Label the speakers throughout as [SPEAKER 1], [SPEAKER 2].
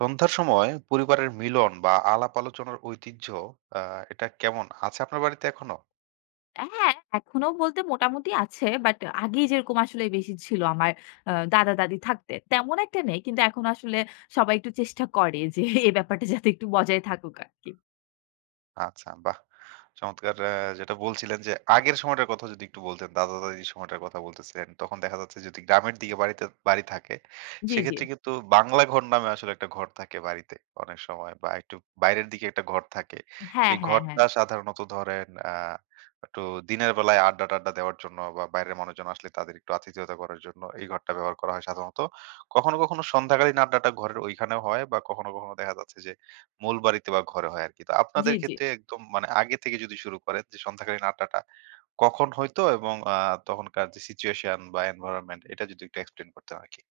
[SPEAKER 1] সন্ধ্যার সময় পরিবারের মিলন বা আলাপ আলোচনার ঐতিহ্য। এটা কেমন আছে আপনার বাড়িতে এখনো?
[SPEAKER 2] হ্যাঁ, এখনো বলতে মোটামুটি আছে। বাট আগে যেরকম আসলে বেশি ছিল আমার দাদা-দাদি থাকতে, তেমন একটা নেই। কিন্তু এখন আসলে সবাই একটু চেষ্টা করে যে এই ব্যাপারটা যাতে একটু বজায় থাকুক আরকি।
[SPEAKER 1] আচ্ছা, বাহ! চমৎকার। যেটা বলছিলেন যে, আগের সময়টার কথা যদি একটু বলতেন, দাদা-দাদির সময়টার কথা বলতেছিলেন। তখন দেখা যাচ্ছে যদি গ্রামের দিকে বাড়িতে বাড়ি থাকে,
[SPEAKER 2] জি, জি।
[SPEAKER 1] সেক্ষেত্রে কিন্তু বাংলা ঘর নামে আসলে একটা ঘর থাকে বাড়িতে, অনেক সময় বা একটু বাইরের দিকে একটা ঘর থাকে।
[SPEAKER 2] হ্যাঁ,
[SPEAKER 1] সেই
[SPEAKER 2] হ্যাঁ, হ্যাঁ।
[SPEAKER 1] ঘরটা সাধারণত ধরেন একটু দিনের বেলায় আড্ডা-টাড্ডা দেওয়ার জন্য বা বাইরের মানুষজন আসলে তাদের একটু আতিথেয়তা করার জন্য এই ঘরটা ব্যবহার করা হয় সাধারণত। কখনো, কখনো সন্ধ্যাকালীন আড্ডাটা ঘরের ওইখানেও হয় বা কখনো, কখনো দেখা যাচ্ছে যে মূল বাড়িতে বা ঘরে হয় আরকি। তো
[SPEAKER 2] জি,
[SPEAKER 1] আপনাদের
[SPEAKER 2] জি।
[SPEAKER 1] ক্ষেত্রে একদম মানে আগে থেকে যদি শুরু করেন যে সন্ধ্যাকালীন আড্ডাটা কখন হইতো, এবং তখনকার যে সিচুয়েশন বা এনভায়রনমেন্ট, এটা যদি একটু এক্সপ্লেইন করতেন আরকি।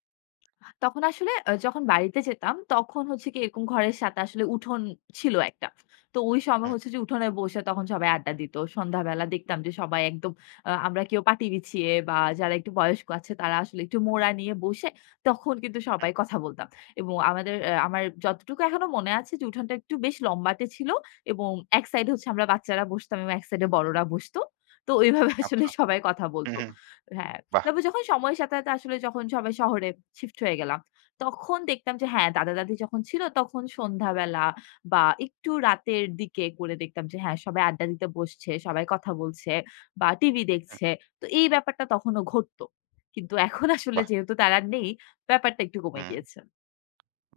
[SPEAKER 2] তখন আসলে যখন বাড়িতে যেতাম, তখন হচ্ছে কি এরকম ঘরের সাথে আসলে উঠোন ছিল একটা। তো ওই সময়
[SPEAKER 1] হুম,
[SPEAKER 2] হচ্ছে যে উঠোনে বসে তখন সবাই আড্ডা দিত। সন্ধ্যাবেলা দেখতাম যে সবাই একদম আমরা কেউ পাটি বিছিয়ে বা যারা একটু বয়স্ক আছে তারা আসলে একটু মোড়া নিয়ে বসে তখন কিন্তু
[SPEAKER 1] হুম।
[SPEAKER 2] সবাই কথা বলতাম। এবং আমাদের আ আমার যতটুকু এখনো মনে আছে যে উঠোনটা একটু বেশ লম্বাটে ছিল এবং এক সাইডে হচ্ছে আমরা বাচ্চারা বসতাম এবং এক সাইডে বড়রা বসত। তো ওইভাবে আসলে
[SPEAKER 1] আচ্ছা।
[SPEAKER 2] সবাই কথা
[SPEAKER 1] হুম,
[SPEAKER 2] বলত।
[SPEAKER 1] হুম।
[SPEAKER 2] হ্যাঁ।
[SPEAKER 1] বাহ!
[SPEAKER 2] তারপর যখন সময়ের সাথে, সাথে আসলে যখন সবাই শহরে শিফট হয়ে গেলাম, তখন দেখতাম যে হ্যাঁ, দাদা-দাদি যখন ছিল তখন সন্ধ্যাবেলা বা একটু রাতের দিকে করে দেখতাম যে হ্যাঁ, সবাই আড্ডা দিতে বসছে, সবাই কথা বলছে বা টিভি
[SPEAKER 1] হুম,
[SPEAKER 2] দেখছে। তো এই ব্যাপারটা তখনো ঘটতো। কিন্তু এখন আসলে
[SPEAKER 1] বাহ!
[SPEAKER 2] যেহেতু তারা নেই, ব্যাপারটা একটু কমে
[SPEAKER 1] হুম।
[SPEAKER 2] গিয়েছে।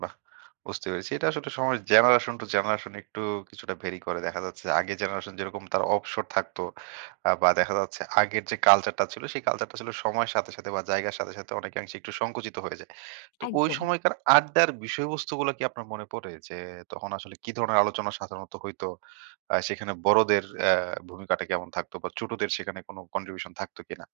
[SPEAKER 1] বাহ! বুঝতে পেরেছি। এটা আসলে সময় জেনারেশন টু জেনারেশন একটু কিছুটা ভেরি করে। দেখা যাচ্ছে আগে জেনারেশন যেরকম তার অবসর থাকতো, বা দেখা যাচ্ছে আগের যে কালচারটা ছিল সেই কালচারটা ছিল সময়ের সাথে, সাথে বা জায়গার সাথে, সাথে অনেকাংশে একটু সংকুচিত হয়ে যায়। তো ওই
[SPEAKER 2] একদম।
[SPEAKER 1] সময়কার আড্ডার বিষয়বস্তুগুলো কি আপনার মনে পড়ে? যে তখন আসলে কি ধরনের আলোচনা সাধারণত হইতো? সেখানে বড়দের ভূমিকাটা কেমন থাকতো বা ছোটদের সেখানে কোনো কন্ট্রিবিউশন থাকতো কিনা?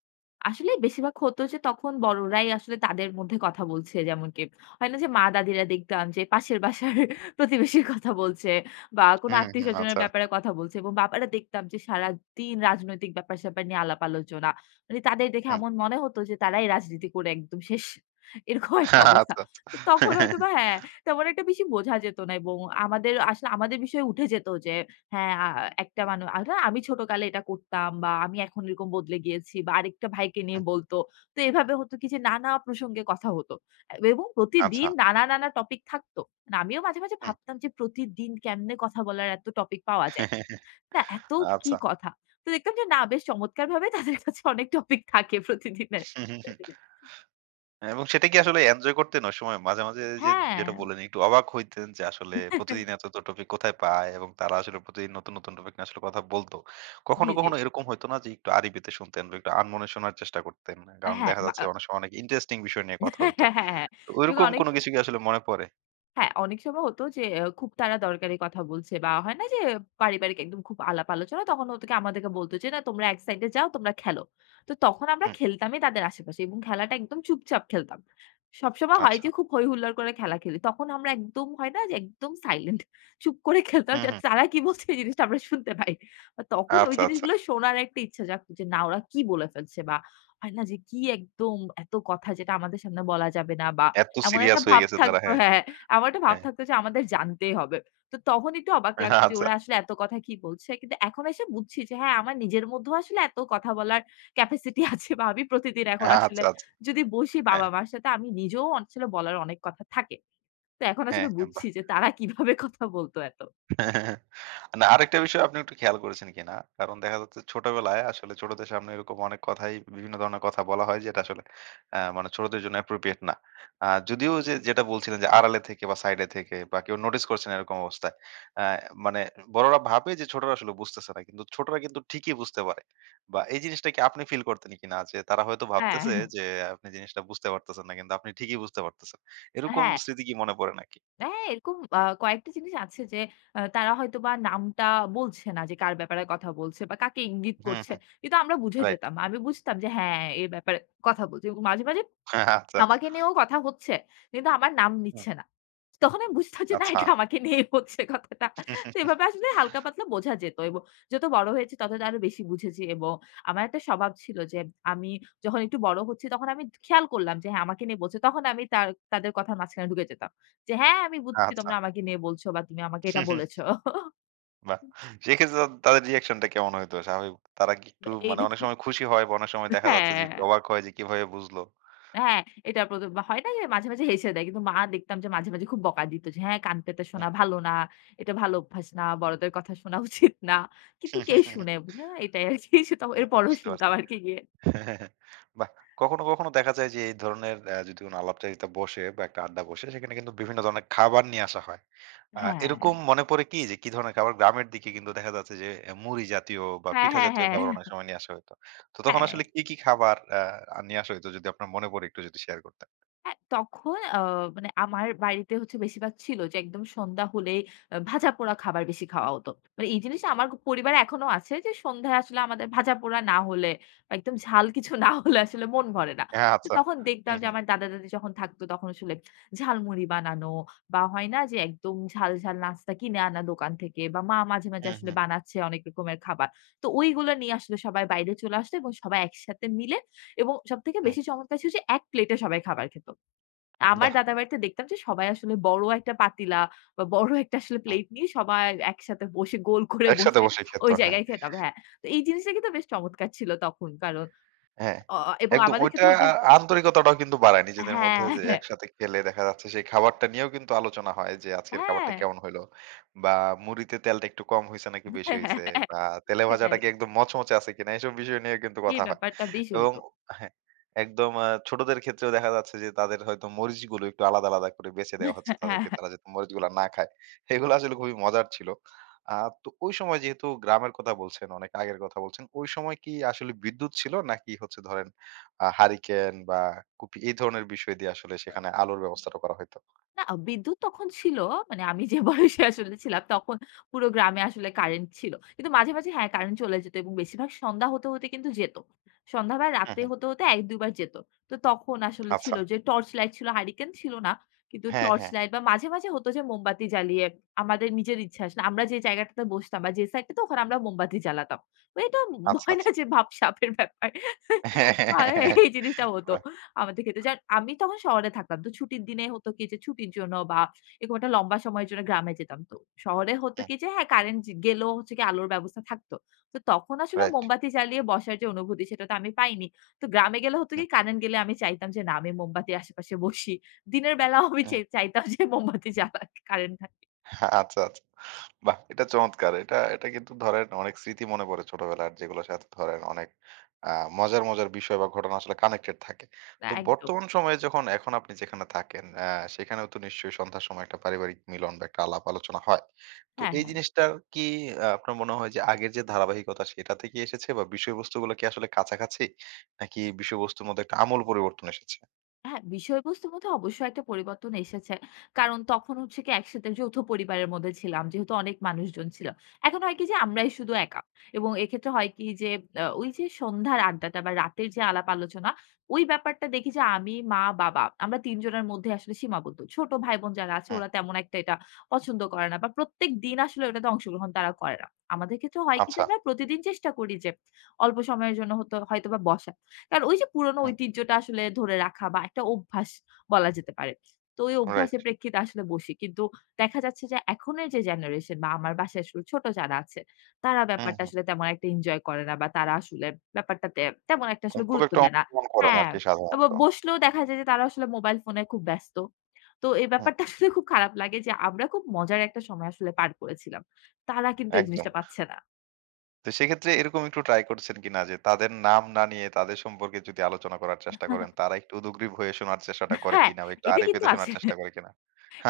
[SPEAKER 2] আসলে বেশিরভাগ হতো যে তখন বড়রাই আসলে তাদের মধ্যে কথা বলছে। যেমন কি হয় না যে মা-দাদিরা দেখতাম যে পাশের বাসার প্রতিবেশীর কথা বলছে বা কোনো
[SPEAKER 1] হুম, হুম।
[SPEAKER 2] আত্মীয়স্বজনের
[SPEAKER 1] আচ্ছা।
[SPEAKER 2] ব্যাপারে কথা বলছে এবং বাবারা দেখতাম যে সারাদিন রাজনৈতিক ব্যাপার-স্যাপার নিয়ে আলাপ আলোচনা। মানে তাদের দেখে
[SPEAKER 1] হুম।
[SPEAKER 2] এমন মনে হতো যে তারাই রাজনীতি করে একদম শেষ। এরকম একটা অবস্থা।
[SPEAKER 1] আচ্ছা, আচ্ছা।
[SPEAKER 2] তো তখন হয়তোবা হ্যাঁ, তেমন একটা বেশি বোঝা যেত না এবং আমাদের বিষয়ে উঠে যেত যে হ্যাঁ, একটা মানু আধা আমি ছোটকালে এটা করতাম বা আমি এখন এরকম বদলে গিয়েছি বা আরেকটা ভাইকে নিয়ে
[SPEAKER 1] হুম।
[SPEAKER 2] বলতো। তো এভাবে হতো কি যে নানা প্রসঙ্গে কথা হতো। এবং
[SPEAKER 1] আচ্ছা।
[SPEAKER 2] প্রতিদিন নানা, নানা টপিক থাকতো। মানে আমিও মাঝে, মাঝে
[SPEAKER 1] হুম।
[SPEAKER 2] ভাবতাম যে প্রতিদিন কেমনে কথা বলার এত টপিক পাওয়া যায়। না এত কি
[SPEAKER 1] আচ্ছা।
[SPEAKER 2] কথা। তো দেখতাম যে না বেশ চমৎকারভাবে তাদের কাছে অনেক টপিক থাকে প্রতিদিনের।
[SPEAKER 1] হুম, হুম, হুম। এবং সেটা কি আসলে এনজয় করতেন ওই সময়? মাঝে, মাঝে যে
[SPEAKER 2] হ্যাঁ,
[SPEAKER 1] যেটা বললেন একটু অবাক হইতেন যে আসলে প্রতিদিন এত, এত টপিক কোথায় পায়, এবং তারা আসলে প্রতিদিন নতুন, নতুন টপিক নিয়ে আসলে কথা বলতো। কখনো,
[SPEAKER 2] জি, জি।
[SPEAKER 1] কখনো এরকম হইতো না যে একটু আড়ি পেতে শুনতেন বা একটু আনমনে শোনার চেষ্টা করতেন? কারণ
[SPEAKER 2] হ্যাঁ,
[SPEAKER 1] দেখা যাচ্ছে অনেক সময় অনেক ইন্টারেস্টিং বিষয় নিয়ে কথা
[SPEAKER 2] হ্যাঁ,
[SPEAKER 1] হইতো।
[SPEAKER 2] হ্যাঁ, হ্যাঁ।
[SPEAKER 1] তো
[SPEAKER 2] এরকম
[SPEAKER 1] ওইরকম
[SPEAKER 2] অনেক
[SPEAKER 1] কোনো কিছু কি আসলে মনে পড়ে?
[SPEAKER 2] হ্যাঁ, অনেক সময় হতো যে খুব তারা দরকারি কথা বলছে বা হয় না যে পারিবারিক একদম খুব আলাপ আলোচনা তখন ওদেরকে আমাদেরকে বলত যে, "না তোমরা এক সাইডে যাও, তোমরা খেলো।" তো তখন আমরা
[SPEAKER 1] হুম,
[SPEAKER 2] খেলতামই তাদের আশেপাশে এবং খেলাটা একদম চুপচাপ খেলতাম। সবসময় হয়
[SPEAKER 1] আচ্ছা।
[SPEAKER 2] যে খুব হৈ হুল্লোড় করে খেলা খেলি। তখন আমরা একদম হয় না যে একদম সাইলেন্ট চুপ করে খেলতাম
[SPEAKER 1] হুম,
[SPEAKER 2] যাতে
[SPEAKER 1] হুম।
[SPEAKER 2] তারা কি বলছে এই জিনিসটা আমরা শুনতে পাই। তখন ওই
[SPEAKER 1] আচ্ছা, আচ্ছা।
[SPEAKER 2] জিনিসগুলো শোনার একটা ইচ্ছা জাগতো যে না ওরা কি বলে ফেলছে বা হয় না যে কি একদম এত কথা যেটা আমাদের সামনে বলা যাবে না বা
[SPEAKER 1] এত
[SPEAKER 2] এমন
[SPEAKER 1] সিরিয়াস
[SPEAKER 2] একটা
[SPEAKER 1] হয়ে
[SPEAKER 2] ভাব
[SPEAKER 1] গেছে তারা।
[SPEAKER 2] থাকতো
[SPEAKER 1] হ্যাঁ,
[SPEAKER 2] হ্যাঁ, আমার একটা ভাব
[SPEAKER 1] হ্যাঁ।
[SPEAKER 2] থাকতো যে আমাদের জানতেই হবে। তো তখন একটু অবাক লাগতো যে
[SPEAKER 1] আচ্ছা,
[SPEAKER 2] ওরা আসলে এত কথা কি বলছে। কিন্তু এখন এসে বুঝছি যে হ্যাঁ, আমার নিজের মধ্যেও আসলে এত কথা বলার ক্যাপাসিটি আছে বা আমি প্রতিদিন এখন আসলে
[SPEAKER 1] আচ্ছা, আচ্ছা।
[SPEAKER 2] যদি বসি
[SPEAKER 1] হ্যাঁ,
[SPEAKER 2] বাবা-মার সাথে আমি নিজেও আসলে বলার অনেক কথা থাকে। তো এখন
[SPEAKER 1] হ্যাঁ,
[SPEAKER 2] আসলে
[SPEAKER 1] হ্যাঁ।
[SPEAKER 2] বুঝছি যে তারা কিভাবে কথা বলতো এত।
[SPEAKER 1] হ্যাঁ, হ্যাঁ, হ্যাঁ। না, আরেকটা বিষয় আপনি একটু খেয়াল করেছেন কিনা? কারণ দেখা যাচ্ছে ছোটবেলায় আসলে ছোটদের সামনে এরকম অনেক কথাই, বিভিন্ন ধরনের কথা বলা হয় যেটা আসলে মানে ছোটদের জন্য appropriate না। যদিও ওই যে যেটা বলছিলেন যে আড়ালে থেকে বা সাইডে থেকে বা কেউ নোটিস করছে না এরকম অবস্থায়, আ মানে বড়রা ভাবে যে ছোটরা আসলে বুঝতেছে না। কিন্তু ছোটরা কিন্তু ঠিকই বুঝতে পারে। বা এই জিনিসটা কি আপনি ফিল করতেন কিনা? যে তারা হয়তো
[SPEAKER 2] হ্যাঁ,
[SPEAKER 1] ভাবতেছে যে আপনি জিনিসটা বুঝতে পারতেছেন না, কিন্তু আপনি ঠিকই বুঝতে পারতেছেন। এরকম
[SPEAKER 2] হ্যাঁ,
[SPEAKER 1] স্মৃতি কি মনে পড়ে নাকি?
[SPEAKER 2] হ্যাঁ, এরকম কয়েকটা জিনিস আছে যে তারা হয়তোবা নামটা বলছে না যে কার ব্যাপারে কথা বলছে বা কাকে ইঙ্গিত
[SPEAKER 1] হুম,
[SPEAKER 2] করছে।
[SPEAKER 1] হুম।
[SPEAKER 2] কিন্তু আমরা বুঝে
[SPEAKER 1] রাইট।
[SPEAKER 2] যেতাম। আমি বুঝতাম যে হ্যাঁ, এ ব্যাপারে কথা বলছে এবং মাঝে, মাঝে
[SPEAKER 1] আচ্ছা।
[SPEAKER 2] আমাকে নিয়েও কথা হচ্ছে। কিন্তু আমার নাম
[SPEAKER 1] হুম।
[SPEAKER 2] নিচ্ছে না। তখন আমি বুঝতাম যে না
[SPEAKER 1] আচ্ছা।
[SPEAKER 2] এটা আমাকে নিয়েই হচ্ছে কথাটা। তো এভাবে আসলে হালকা পাতলা বোঝা যেত এবং যত বড় হয়েছি তত আরো বেশি বুঝেছি এবং আমার একটা স্বভাব ছিল যে আমি যখন একটু বড় হচ্ছি তখন আমি খেয়াল করলাম যে হ্যাঁ আমাকে নিয়ে বলছে। তখন আমি তাদের কথার মাঝখানে ঢুকে যেতাম। যে হ্যাঁ আমি বুঝছি
[SPEAKER 1] আচ্ছা।
[SPEAKER 2] তোমরা আমাকে নিয়ে বলছো বা তুমি আমাকে এটা বলেছ।
[SPEAKER 1] বাহ! সেক্ষেত্রে তাদের রিঅ্যাকশন টা কেমন হইতো? স্বাভাবিক তারা কি একটু
[SPEAKER 2] এই
[SPEAKER 1] মানে অনেক সময় খুশি হয় বা অনেক সময় দেখা যাচ্ছে যে একটু
[SPEAKER 2] হ্যাঁ।
[SPEAKER 1] অবাক হয় যে কিভাবে বুঝলো?
[SPEAKER 2] হ্যাঁ, এটা প্রদ হয় না যে মাঝে, মাঝে হেসে দেয়। কিন্তু মা দেখতাম যে মাঝে, মাঝে খুব বকা দিত যে, "হ্যাঁ, কান পেতে
[SPEAKER 1] হুম।
[SPEAKER 2] শোনা ভালো না। এটা ভালো অভ্যাস না। বড়দের কথা শোনা উচিত না।" কিন্তু কে শুনে? না এটাই আরকি। সে তো
[SPEAKER 1] হুম,
[SPEAKER 2] এরপরেও
[SPEAKER 1] বুঝতে পারছি।
[SPEAKER 2] শুনতাম আরকি গিয়ে।
[SPEAKER 1] বাহ! কখনো, কখনো দেখা যায় যে এই ধরনের যদি কোনো আলাপচারিতা বসে বা একটা আড্ডা বসে, সেখানে কিন্তু বিভিন্ন ধরনের খাবার নিয়ে আসা হয়।
[SPEAKER 2] হ্যাঁ।
[SPEAKER 1] এরকম মনে পড়ে কি যে কি ধরনের খাবার? গ্রামের দিকে কিন্তু দেখা যাচ্ছে যে মুড়ি জাতীয় বা
[SPEAKER 2] হ্যাঁ,
[SPEAKER 1] পিঠা
[SPEAKER 2] হ্যাঁ,
[SPEAKER 1] জাতীয়
[SPEAKER 2] হ্যাঁ।
[SPEAKER 1] খাবার অনেক সময় নিয়ে আসা হইতো। তো তখন
[SPEAKER 2] হ্যাঁ।
[SPEAKER 1] আসলে কি, কি খাবার নিয়ে আসা হইতো যদি আপনার মনে পড়ে, একটু যদি শেয়ার করতেন?
[SPEAKER 2] হ্যাঁ, তখন মানে আমার বাড়িতে হচ্ছে বেশিরভাগ ছিল যে একদম সন্ধ্যা হলেই ভাজাপোড়া খাবার বেশি খাওয়া হতো। মানে এই জিনিসটা আমার পরিবারে এখনো আছে যে সন্ধ্যায় আসলে আমাদের ভাজাপোড়া না হলে বা একদম ঝাল কিছু না হলে আসলে মন ভরে না।
[SPEAKER 1] হ্যাঁ,
[SPEAKER 2] তো
[SPEAKER 1] আচ্ছা।
[SPEAKER 2] তখন দেখতাম
[SPEAKER 1] হুম,
[SPEAKER 2] যে
[SPEAKER 1] হুম,
[SPEAKER 2] আমার দাদা-দাদি যখন থাকতো তখন আসলে ঝালমুড়ি বানানো বা হয় না যে একদম ঝাল, ঝাল নাস্তা কিনে আনা দোকান থেকে বা মা মাঝে, মাঝে
[SPEAKER 1] হুম, হুম,
[SPEAKER 2] আসলে বানাচ্ছে অনেক রকমের খাবার। তো ওইগুলো নিয়ে আসলে সবাই বাইরে চলে আসতো এবং সবাই একসাথে মিলে এবং সবথেকে
[SPEAKER 1] হুম।
[SPEAKER 2] বেশি চমৎকার ছিল যে এক প্লেটে সবাই খাবার খেত। আমার
[SPEAKER 1] বাহ!
[SPEAKER 2] দাদাবাড়িতে দেখতাম যে সবাই আসলে বড় একটা পাতিলা বা বড় একটা আসলে
[SPEAKER 1] হুম।
[SPEAKER 2] প্লেট নিয়ে সবাই একসাথে বসে গোল করে
[SPEAKER 1] একসাথে
[SPEAKER 2] বসে
[SPEAKER 1] বসে খেত।
[SPEAKER 2] ওই
[SPEAKER 1] হ্যাঁ,
[SPEAKER 2] জায়গায় খেতাম। হ্যাঁ। তো এই জিনিসটা কিন্তু বেশ চমৎকার ছিল তখন। কারণ
[SPEAKER 1] হ্যাঁ।
[SPEAKER 2] অ অ এবং
[SPEAKER 1] একদম
[SPEAKER 2] আমাদের
[SPEAKER 1] ওইটা
[SPEAKER 2] ক্ষেত্রে হতো যে
[SPEAKER 1] আন্তরিকতাটাও কিন্তু বাড়ায় নিজেদের মধ্যে,
[SPEAKER 2] হ্যাঁ,
[SPEAKER 1] যে
[SPEAKER 2] হ্যাঁ,
[SPEAKER 1] একসাথে খেলে দেখা যাচ্ছে সেই খাবারটা নিয়েও কিন্তু আলোচনা হয় যে আজকের
[SPEAKER 2] হ্যাঁ,
[SPEAKER 1] খাবারটা কেমন হইলো? বা মুড়িতে তেলটা একটু কম হইছে নাকি বেশি
[SPEAKER 2] হ্যাঁ, হ্যাঁ,
[SPEAKER 1] হইছে?
[SPEAKER 2] হ্যাঁ,
[SPEAKER 1] বা তেলে ভাজাটা
[SPEAKER 2] সেটাই।
[SPEAKER 1] কি একদম মচমচে আছে কিনা? এসব বিষয় নিয়ে কিন্তু
[SPEAKER 2] এই
[SPEAKER 1] কথা হয়।
[SPEAKER 2] ব্যাপারটা বেশি
[SPEAKER 1] এবং
[SPEAKER 2] হতো।
[SPEAKER 1] হ্যাঁ, একদম ছোটদের ক্ষেত্রেও দেখা যাচ্ছে যে তাদের হয়তো মরিচগুলো একটু আলাদা, আলাদা করে বেছে
[SPEAKER 2] হ্যাঁ,
[SPEAKER 1] দেওয়া হচ্ছে
[SPEAKER 2] হ্যাঁ।
[SPEAKER 1] তাদেরকে, তারা যাতে মরিচগুলা না খায়। এগুলো আসলে খুবই মজার ছিল। আ তো ওই সময় যেহেতু গ্রামের কথা বলছেন, অনেক আগের কথা বলছেন। ওই সময় কি আসলে বিদ্যুৎ ছিল? নাকি হচ্ছে ধরেন হারিকেন বা কুপি এই ধরনের বিষয় দিয়ে আসলে সেখানে আলোর ব্যবস্থাটা করা হইতো?
[SPEAKER 2] না, বিদ্যুৎ তখন ছিল। মানে আমি যে বয়সে আসলে ছিলাম তখন পুরো গ্রামে আসলে কারেন্ট ছিল। কিন্তু মাঝে, মাঝে হ্যাঁ, কারেন্ট চলে যেত এবং বেশিরভাগ সন্ধ্যা হতে, হতে কিন্তু যেত। সন্ধ্যা বা
[SPEAKER 1] হুম,
[SPEAKER 2] রাতে
[SPEAKER 1] হুম।
[SPEAKER 2] হতে, হতে ১-২ বার যেত। তো তখন আসলে
[SPEAKER 1] আচ্ছা।
[SPEAKER 2] ছিল যে টর্চ লাইট ছিল, হারিকেন ছিল না। কিন্তু
[SPEAKER 1] হ্যাঁ,
[SPEAKER 2] টর্চ
[SPEAKER 1] হ্যাঁ।
[SPEAKER 2] লাইট বা মাঝে, মাঝে হতো যে মোমবাতি জ্বালিয়ে আমাদের নিজের ইচ্ছা আসলে আমরা যে জায়গাটাতে বসতাম বা যে সাইডটাতে ওখানে আমরা মোমবাতি জ্বালাতাম। তো এটা
[SPEAKER 1] আচ্ছা,
[SPEAKER 2] হয় না
[SPEAKER 1] আচ্ছা।
[SPEAKER 2] যে ভাবসাবের ব্যাপার।
[SPEAKER 1] হ্যাঁ, হ্যাঁ, হ্যাঁ,
[SPEAKER 2] আর
[SPEAKER 1] হ্যাঁ, হ্যাঁ।
[SPEAKER 2] এই জিনিসটা হতো।
[SPEAKER 1] রাইট।
[SPEAKER 2] আমাদের ক্ষেত্রে আমি তখন শহরে থাকতাম। তো ছুটির দিনে হতো কি যে ছুটির জন্য বা এরকম একটা লম্বা সময়ের জন্য গ্রামে যেতাম। তো শহরে হতো
[SPEAKER 1] হুম,
[SPEAKER 2] কি যে হ্যাঁ, কারেন্ট যে গেলেও হচ্ছে কি আলোর ব্যবস্থা থাকতো। তো তখন আসলে
[SPEAKER 1] রাইট।
[SPEAKER 2] মোমবাতি জ্বালিয়ে বসার যে অনুভূতি সেটা তো আমি পাইনি। তো গ্রামে গেলে হতো কি কারেন্ট গেলে আমি চাইতাম যে না আমি মোমবাতির আশেপাশে বসি। দিনের বেলাও আমি
[SPEAKER 1] হুম।
[SPEAKER 2] চাইতাম যে মোমবাতি জ্বালাক কারেন্ট থাক
[SPEAKER 1] হ্যাঁ, আচ্ছা, আচ্ছা। বাহ! এটা চমৎকার। এটা এটা কিন্তু ধরেন অনেক স্মৃতি মনে পড়ে ছোটবেলার, যেগুলোর সাথে ধরেন অনেক আ মজার, মজার বিষয় বা ঘটনা আসলে কানেক্টেড থাকে। তো
[SPEAKER 2] একদম।
[SPEAKER 1] বর্তমান সময়ে যখন এখন আপনি যেখানে থাকেন, সেখানেও তো নিশ্চয়ই সন্ধ্যার সময় একটা পারিবারিক মিলন বা একটা আলাপ আলোচনা হয়। তো
[SPEAKER 2] হ্যাঁ,
[SPEAKER 1] এই
[SPEAKER 2] হ্যাঁ।
[SPEAKER 1] জিনিসটার কি আপনার মনে হয় যে আগের যে ধারাবাহিকতা সেটা থেকে এসেছে বা বিষয়বস্তুগুলো কি আসলে কাছাকাছি? নাকি বিষয়বস্তুর মধ্যে একটা আমূল পরিবর্তন এসেছে?
[SPEAKER 2] হ্যাঁ, বিষয়বস্তুর মধ্যে অবশ্যই একটা পরিবর্তন এসেছে। কারণ তখন হচ্ছে কি একসাথে যৌথ পরিবারের মধ্যে ছিলাম। যেহেতু অনেক মানুষজন ছিল। এখন হয় কি যে আমরাই শুধু একা এবং এক্ষেত্রে হয় কি যে ওই যে সন্ধ্যার আড্ডাটা বা রাতের যে আলাপ আলোচনা, ওই ব্যাপারটা দেখি যে আমি, মা, বাবা আমরা ৩ জনের মধ্যে আসলে সীমাবদ্ধ। ছোট ভাই-বোন যারা আছে
[SPEAKER 1] হুম,
[SPEAKER 2] ওরা তেমন একটা এটা পছন্দ করে না বা প্রত্যেকদিন আসলে ওটাতে অংশগ্রহণ তারা করে না। আমাদের ক্ষেত্রে হয় কি যে
[SPEAKER 1] আচ্ছা।
[SPEAKER 2] আমরা প্রতিদিন চেষ্টা করি যে অল্প সময়ের জন্য হতো হয়তোবা বসার। কারণ ওই যে পুরনো
[SPEAKER 1] হুম,
[SPEAKER 2] ঐতিহ্যটা আসলে ধরে রাখা বা একটা অভ্যাস বলা যেতে পারে। তো ওই
[SPEAKER 1] রাইট।
[SPEAKER 2] অভ্যাসের প্রেক্ষিতে আসলে বসি। কিন্তু দেখা যাচ্ছে যে এখনের যে জেনারেশন বা আমার বাসায় আসলে ছোট যারা আছে, তারা
[SPEAKER 1] হুম,
[SPEAKER 2] ব্যাপারটা
[SPEAKER 1] হুম।
[SPEAKER 2] আসলে তেমন একটা এনজয় করে না বা তারা আসলে ব্যাপারটাতে তেমন একটা আসলে
[SPEAKER 1] খুব
[SPEAKER 2] গুরুত্ব
[SPEAKER 1] একটা
[SPEAKER 2] দেয় না
[SPEAKER 1] অংশগ্রহণ করে না
[SPEAKER 2] হ্যাঁ,
[SPEAKER 1] আরকি
[SPEAKER 2] তবে
[SPEAKER 1] সাধারণত।
[SPEAKER 2] বসলেও দেখা যায় যে তারা আসলে মোবাইল ফোনে খুব ব্যস্ত। তো এই
[SPEAKER 1] হুম,
[SPEAKER 2] ব্যাপারটা আসলে খুব খারাপ লাগে যে আমরা খুব মজার একটা সময় আসলে পার করেছিলাম। তারা কিন্তু এই
[SPEAKER 1] একদম।
[SPEAKER 2] জিনিসটা পাচ্ছে না।
[SPEAKER 1] তো সেক্ষেত্রে এরকম একটু ট্রাই করছেন কিনা যে তাদের নাম না নিয়ে তাদের সম্পর্কে যদি আলোচনা করার চেষ্টা করেন, তারা একটু উদগ্রীব হয়ে শোনার চেষ্টাটা করে
[SPEAKER 2] হ্যাঁ,
[SPEAKER 1] কিনা, বা একটু
[SPEAKER 2] এটা
[SPEAKER 1] আড়ি
[SPEAKER 2] কিন্তু
[SPEAKER 1] পেতে শোনার
[SPEAKER 2] আছে।
[SPEAKER 1] চেষ্টা করে কিনা?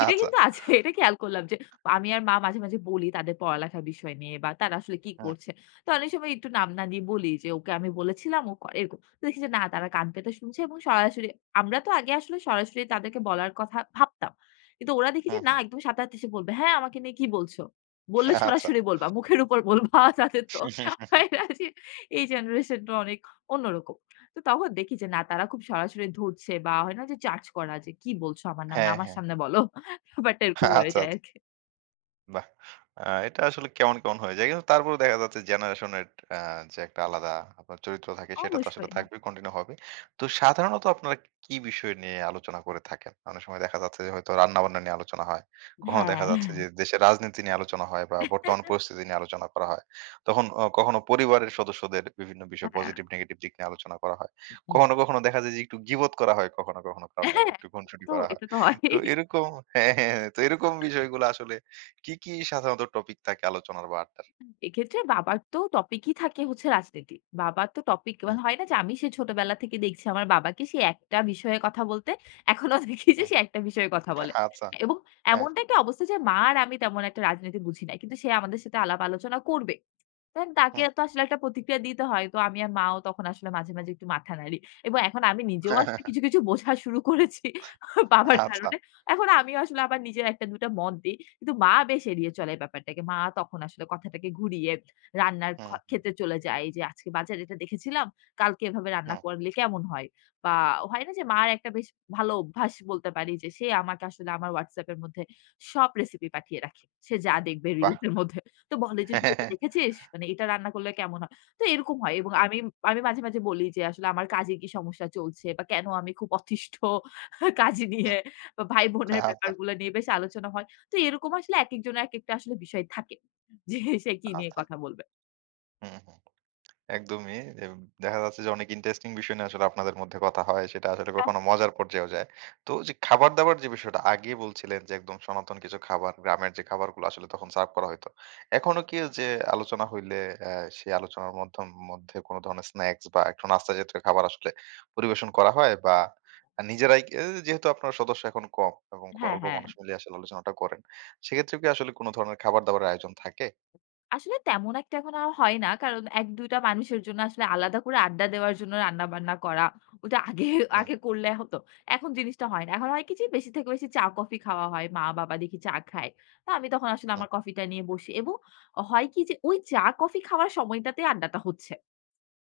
[SPEAKER 2] এটা
[SPEAKER 1] আচ্ছা।
[SPEAKER 2] কিন্তু আছে। এটা খেয়াল করলাম যে আমি আর মা মাঝে, মাঝে বলি তাদের পড়ালেখার বিষয় নিয়ে বা তারা আসলে কি
[SPEAKER 1] হুম,
[SPEAKER 2] করছে। তো অনেক সময় একটু নাম না দিয়ে বলি যে, "ওকে আমি বলেছিলাম ও করে এরকম।" তো দেখি যে না তারা কান পেতে শুনছে এবং সরাসরি আমরা তো আগে আসলে সরাসরি তাদেরকে বলার কথা ভাবতাম। কিন্তু ওরা দেখি
[SPEAKER 1] হুম,
[SPEAKER 2] যে না
[SPEAKER 1] হুম।
[SPEAKER 2] একদম সাথে-সাথে এসে বলবে, "হ্যাঁ, আমাকে নিয়ে কি বলছো?" বললে
[SPEAKER 1] আচ্ছা।
[SPEAKER 2] সরাসরি বলবা। মুখের উপর বলবা তাদের তো হয় না যে এই জেনারেশন তো অনেক অন্যরকম। তো তখন দেখি যে না তারা খুব সরাসরি ধরছে বা হয় না যে জাজ করা যে, "কি বলছো আমার নামে?
[SPEAKER 1] হ্যাঁ,
[SPEAKER 2] আমার
[SPEAKER 1] হ্যাঁ।
[SPEAKER 2] সামনে বলো।" ব্যাপারটা এরকম হয়ে
[SPEAKER 1] আচ্ছা,
[SPEAKER 2] যায়
[SPEAKER 1] আচ্ছা।
[SPEAKER 2] আরকি।
[SPEAKER 1] বাহ! আ এটা আসলে কেমন, কেমন হয়ে যায়। কিন্তু তারপরেও দেখা যাচ্ছে জেনারেশনের আ যে একটা আলাদা আপনার চরিত্র থাকে, সেটা তো আসলে
[SPEAKER 2] অবশ্যই।
[SPEAKER 1] থাকবেই, কন্টিনিউ হবে। তো সাধারণত আপনারা কি বিষয় নিয়ে আলোচনা করে থাকেন? অনেক সময় দেখা যাচ্ছে যে হয়তো রান্নাবান্না নিয়ে আলোচনা হয়। কখনো দেখা
[SPEAKER 2] হ্যাঁ।
[SPEAKER 1] যাচ্ছে যে দেশের রাজনীতি নিয়ে আলোচনা হয় বা বর্তমান পরিস্থিতি নিয়ে আলোচনা করা হয়। তখন কখনো পরিবারের সদস্যদের বিভিন্ন বিষয়
[SPEAKER 2] হ্যাঁ।
[SPEAKER 1] পজিটিভ, নেগেটিভ দিক নিয়ে আলোচনা করা হয়।
[SPEAKER 2] হুম।
[SPEAKER 1] কখনো, কখনো দেখা যায় যে একটু গীবত করা হয়, কখনো, কখনো কারো
[SPEAKER 2] হ্যাঁ,
[SPEAKER 1] নামে একটু
[SPEAKER 2] এটা
[SPEAKER 1] খুনসুটি
[SPEAKER 2] তো
[SPEAKER 1] করা হয়।
[SPEAKER 2] এটা তো হয়।
[SPEAKER 1] তো এরকম হ্যাঁ, হ্যাঁ। হ্যাঁ, তো এরকম বিষয়গুলো আসলে কি, কি সাধারণত টপিক থাকে আলোচনার বা আড্ডার?
[SPEAKER 2] এক্ষেত্রে বাবার তো টপিকই থাকে হচ্ছে রাজনীতি। বাবার তো টপিক
[SPEAKER 1] হুম,
[SPEAKER 2] মানে হয় না যে আমি সেই ছোটবেলা থেকে দেখছি আমার বাবাকে সে একটা বিষয়ে কথা বলতে, এখনো দেখি যে
[SPEAKER 1] হুম।
[SPEAKER 2] সে একটা বিষয়ে কথা বলে।
[SPEAKER 1] আচ্ছা।
[SPEAKER 2] এবং
[SPEAKER 1] হ্যাঁ,
[SPEAKER 2] এমনটা একটা অবস্থা যে মা আর আমি তেমন একটা রাজনীতি বুঝি নাই। কিন্তু সে আমাদের সাথে আলাপ আলোচনা করবে। দেন তাকে
[SPEAKER 1] হুম।
[SPEAKER 2] তো আসলে একটা প্রতিক্রিয়া দিতে হয়। তো আমি আর মাও তখন আসলে মাঝে, মাঝে একটু মাথা নাড়ি। এবং এখন আমি নিজেও আসলে কিছু, কিছু বোঝা শুরু করেছি বাবার
[SPEAKER 1] আচ্ছা।
[SPEAKER 2] কারণে। এখন আমিও আসলে আবার নিজের ১ টা ২ টা মত দেই। কিন্তু মা বেশ এড়িয়ে চলে এই ব্যাপারটাকে। মা তখন আসলে কথাটাকে ঘুরিয়ে রান্নার
[SPEAKER 1] হুম, হুম,
[SPEAKER 2] ক্ষেত্রে চলে যায় যে, "আজকে বাজারে এটা দেখেছিলাম, কালকে এভাবে রান্না
[SPEAKER 1] হুম।
[SPEAKER 2] করলে কেমন হয়?" বা হয় না যে মার একটা বেশ ভালো অভ্যাস বলতে পারি যে, সে আমাকে আসলে আমার WhatsApp এর মধ্যে সব রেসিপি পাঠিয়ে রাখে। সে যা দেখবে
[SPEAKER 1] বাহ!
[SPEAKER 2] রিলস এর মধ্যে। তো বলে যে, "তুই এটা দেখেছিস? মানে এটা রান্না করলে কেমন হয়?" তো এরকম হয় এবং
[SPEAKER 1] হুম,
[SPEAKER 2] আমি আমি মাঝে, মাঝে বলি যে, "আসলে আমার কাজে কি সমস্যা চলছে বা কেন আমি খুব অতিষ্ঠ কাজ নিয়ে
[SPEAKER 1] হুম।
[SPEAKER 2] বা ভাই-বোনের
[SPEAKER 1] আচ্ছা,
[SPEAKER 2] ব্যাপারগুলো নিয়ে বেশ আলোচনা হয়।" তো এরকম আসলে একেকজনের একেকটা আসলে বিষয় থাকে। যে সে কি নিয়ে
[SPEAKER 1] আচ্ছা।
[SPEAKER 2] কথা বলবে।
[SPEAKER 1] হুম, হুম। একদমই। এব দেখা যাচ্ছে যে অনেক ইন্টারেস্টিং বিষয় নিয়ে আসলে আপনাদের মধ্যে কথা হয়। সেটা আসলে
[SPEAKER 2] আহ!
[SPEAKER 1] কখনো মজার পর্যায়েও যায়। তো যে খাবার-দাবার, যে বিষয়টা আগে বলছিলেন যে একদম সনাতন কিছু খাবার, গ্রামের যে খাবারগুলো আসলে তখন সার্ভ করা হইতো। এখনো কি যে আলোচনা হইলে অ্যা সেই আলোচনার মধ্যে কোনো ধরনের স্ন্যাকস বা একটু নাস্তা জাতীয় খাবার আসলে পরিবেশন করা হয়? বা নিজেরাই যেহেতু আপনার সদস্য এখন কম এবং
[SPEAKER 2] হ্যাঁ,
[SPEAKER 1] অল্প
[SPEAKER 2] হ্যাঁ।
[SPEAKER 1] মানুষ মিলিয়ে আসলে আলোচনাটা করেন। সেক্ষেত্রে কি আসলে কোনো ধরনের খাবার-দাবারের আয়োজন থাকে?
[SPEAKER 2] আসলে তেমন একটা এখন আর হয় না। কারণ ১-২ টা মানুষের জন্য আসলে আলাদা করে আড্ডা দেওয়ার জন্য রান্না-বান্না করা, ওটা আগে
[SPEAKER 1] হুম,
[SPEAKER 2] আগে করলে হতো। এখন জিনিসটা হয় না। এখন হয় কি যে বেশি থেকে বেশি চা-কফি খাওয়া হয়। মা-বাবা দেখি চা খায়। তো আমি তখন আসলে
[SPEAKER 1] হুম।
[SPEAKER 2] আমার কফিটা নিয়ে বসি এবং হয় কি যে ওই চা-কফি খাওয়ার সময়টাতেই আড্ডাটা হচ্ছে।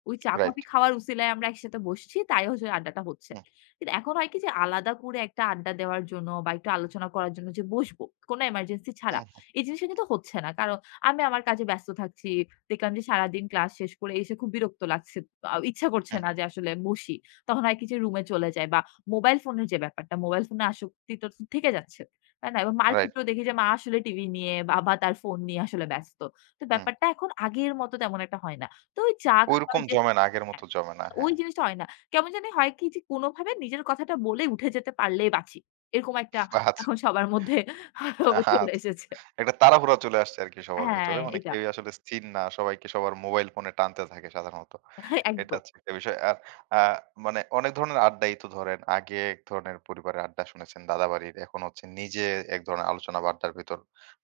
[SPEAKER 2] ওই চা
[SPEAKER 1] রাইট।
[SPEAKER 2] কফি খাওয়ার উছিলায় আমরা একসাথে বসছি। তাই হচ্ছে ওই আড্ডাটা হচ্ছে।
[SPEAKER 1] হুম,
[SPEAKER 2] কিন্তু এখন হয় কি যে আলাদা করে একটা আড্ডা দেওয়ার জন্য বা একটু আলোচনা করার জন্য যে বসবো, কোনো এমার্জেন্সি ছাড়া।
[SPEAKER 1] হুম,
[SPEAKER 2] এই জিনিসটা কিন্তু হচ্ছে না। কারণ আমি আমার কাজে ব্যস্ত থাকছি। দেখলাম যে সারাদিন ক্লাস শেষ করে এসে খুব বিরক্ত লাগছে। ইচ্ছা করছে
[SPEAKER 1] হুম,
[SPEAKER 2] না যে আসলে বসি। তখন হয় কি যে রুমে চলে যাই বা মোবাইল ফোনের যে ব্যাপারটা, মোবাইল ফোনে আসক্তি তো থেকে যাচ্ছে। তাই না? এবং মার
[SPEAKER 1] রাইট।
[SPEAKER 2] ক্ষেত্রেও দেখি যে মা আসলে টিভি নিয়ে, বাবা তার ফোন নিয়ে আসলে ব্যস্ত। তো
[SPEAKER 1] হুম।
[SPEAKER 2] ব্যাপারটা এখন আগের মতো তেমন একটা হয় না। তো ওই চা খাওয়ার
[SPEAKER 1] ঐরকম
[SPEAKER 2] যে
[SPEAKER 1] জমে না, আগের মতো
[SPEAKER 2] হ্যাঁ,
[SPEAKER 1] জমে না।
[SPEAKER 2] হ্যাঁ, ওই
[SPEAKER 1] হ্যাঁ।
[SPEAKER 2] জিনিসটা হয় না। কেমন জানি হয় কি যে কোনভাবে নিজের কথাটা বলে উঠে যেতে পারলেই বাঁচি। এরকম একটা
[SPEAKER 1] আচ্ছা।
[SPEAKER 2] এখন সবার মধ্যে
[SPEAKER 1] আচ্ছা।
[SPEAKER 2] চলে এসেছে।
[SPEAKER 1] একটা তাড়াহুড়া চলে আসছে আরকি সবার
[SPEAKER 2] হ্যাঁ,
[SPEAKER 1] ভিতরে। মানে
[SPEAKER 2] এটা।
[SPEAKER 1] কেউই আসলে স্থির না। সবাইকে সবার মোবাইল ফোনে টানতে থাকে সাধারণত।
[SPEAKER 2] হ্যাঁ,
[SPEAKER 1] এটা
[SPEAKER 2] একদম।
[SPEAKER 1] হচ্ছে একটা বিষয়। আর আ মানে অনেক ধরনের আড্ডাই তো ধরেন, আগে এক ধরনের পরিবারের আড্ডা শুনেছেন দাদাবাড়ির। এখন হচ্ছে নিজে এক ধরনের আলোচনা বা আড্ডার ভেতর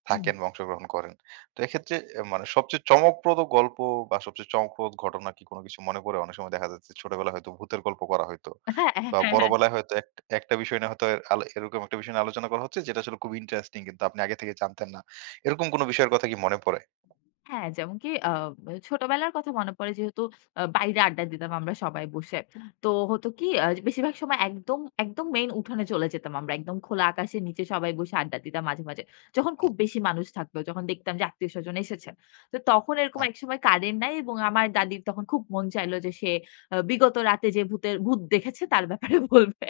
[SPEAKER 2] হুম।
[SPEAKER 1] থাকেন বা অংশগ্রহণ করেন। তো এক্ষেত্রে মানে সবচেয়ে চমকপ্রদ গল্প বা সবচেয়ে চমকপ্রদ ঘটনা কি কোনো কিছু মনে পড়ে? অনেক সময় দেখা যাচ্ছে ছোটবেলায় হয়তো ভূতের গল্প করা হইতো,
[SPEAKER 2] হ্যাঁ,
[SPEAKER 1] বা
[SPEAKER 2] হ্যাঁ।
[SPEAKER 1] বড়বেলায় হয়তো একটা বিষয় নিয়ে হয়তো এর আলো এরকম একটা বিষয় নিয়ে আলোচনা করা হচ্ছে যেটা আসলে খুব ইন্টারেস্টিং কিন্তু আপনি আগে থেকে জানতেন না। এরকম কোন বিষয়ের কথা কি মনে পড়ে?
[SPEAKER 2] হ্যাঁ, যেমন কি ছোটবেলার কথা মনে পড়ে যেহেতু বাইরে আড্ডা দিতাম আমরা সবাই বসে। তো হতো কি বেশিরভাগ সময় একদম, একদম মেইন উঠানে চলে যেতাম আমরা। একদম খোলা আকাশের নিচে সবাই বসে আড্ডা দিতাম মাঝে, মাঝে। যখন খুব
[SPEAKER 1] হুম,
[SPEAKER 2] বেশি মানুষ থাকতো, যখন দেখতাম যে আত্মীয়স্বজন এসেছে। তো তখন এরকম
[SPEAKER 1] হুম।
[SPEAKER 2] একসময় কারেন্ট নাই এবং আমার দাদির তখন খুব মন চাইলো যে সে বিগত রাতে যে ভূত দেখেছে তার ব্যাপারে বলবে।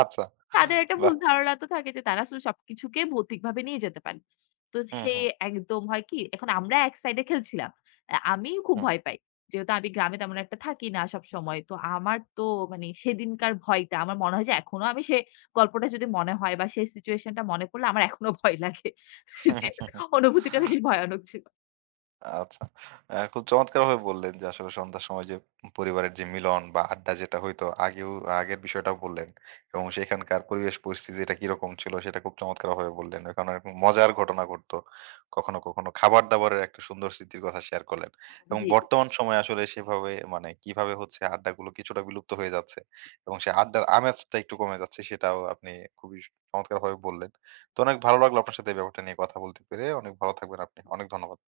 [SPEAKER 1] আচ্ছা।
[SPEAKER 2] তাদের একটা
[SPEAKER 1] বাহ!
[SPEAKER 2] ভুল ধারণা তো থাকে যে তারা আসলে সবকিছুকে ভৌতিকভাবে নিয়ে যেতে পারে। তো
[SPEAKER 1] হুম,
[SPEAKER 2] সে
[SPEAKER 1] হুম,
[SPEAKER 2] একদম হয় কি, এখন আমরা এক সাইডে খেলছিলাম। আমি খুব
[SPEAKER 1] হুম।
[SPEAKER 2] ভয় পাই। যেহেতু আমি গ্রামে তেমন একটা থাকি না সবসময়। তো আমার তো মানে সেদিনকার ভয়টা আমার মনে হয় যে এখনো আমি গল্পটা যদি মনে হয় বা সেই সিচুয়েশনটা মনে পড়লে আমার এখনো ভয় লাগে। যে অনুভূতিটা বেশ ভয়ানক ছিল।
[SPEAKER 1] আচ্ছা। খুব চমৎকারভাবে বললেন যে আসলে সন্ধ্যার সময় যে পরিবারের যে মিলন বা আড্ডা যেটা হইতো, আগেও আগের বিষয়টাও বললেন এবং সেখানকার পরিবেশ পরিস্থিতি এটা কিরকম ছিল সেটা খুব চমৎকারভাবে বললেন। ওখানে এরকম মজার ঘটনা ঘটতো। কখনো, কখনো খাবার-দাবারের একটা সুন্দর স্মৃতির কথা শেয়ার করলেন। এবং
[SPEAKER 2] জি।
[SPEAKER 1] বর্তমান সময়ে আসলে সেভাবে মানে কিভাবে হচ্ছে আড্ডাগুলো কিছুটা বিলুপ্ত হয়ে যাচ্ছে এবং সেই আড্ডার আমেজটা একটু কমে যাচ্ছে, সেটাও আপনি খুবই চমৎকারভাবে বললেন। তো অনেক ভালো লাগলো আপনার সাথে এই ব্যাপারটা নিয়ে কথা বলতে পেরে। অনেক ভালো থাকবেন আপনি। অনেক ধন্যবাদ।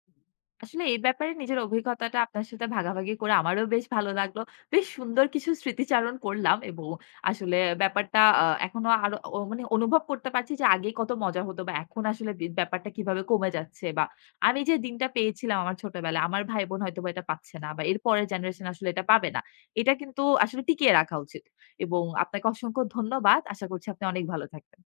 [SPEAKER 2] আসলে এই ব্যাপারে নিজের অভিজ্ঞতাটা আপনার সাথে ভাগাভাগি করে আমারও বেশ ভালো লাগলো। বেশ সুন্দর কিছু স্মৃতিচারণ করলাম এবং আসলে ব্যাপারটা এখনো আরো মানে অনুভব করতে পারছি যে আগে কত মজা হতো বা এখন আসলে ব্যাপারটা কিভাবে কমে যাচ্ছে বা আমি যে দিনটা পেয়েছিলাম আমার ছোটবেলায়, আমার ভাই-বোন হয়তোবা এটা পাচ্ছে না বা এর পরের জেনারেশন আসলে এটা পাবে না। এটা কিন্তু আসলে টিকিয়ে রাখা উচিত। এবং আপনাকে অসংখ্য ধন্যবাদ। আশা করছি আপনি অনেক ভালো থাকবেন।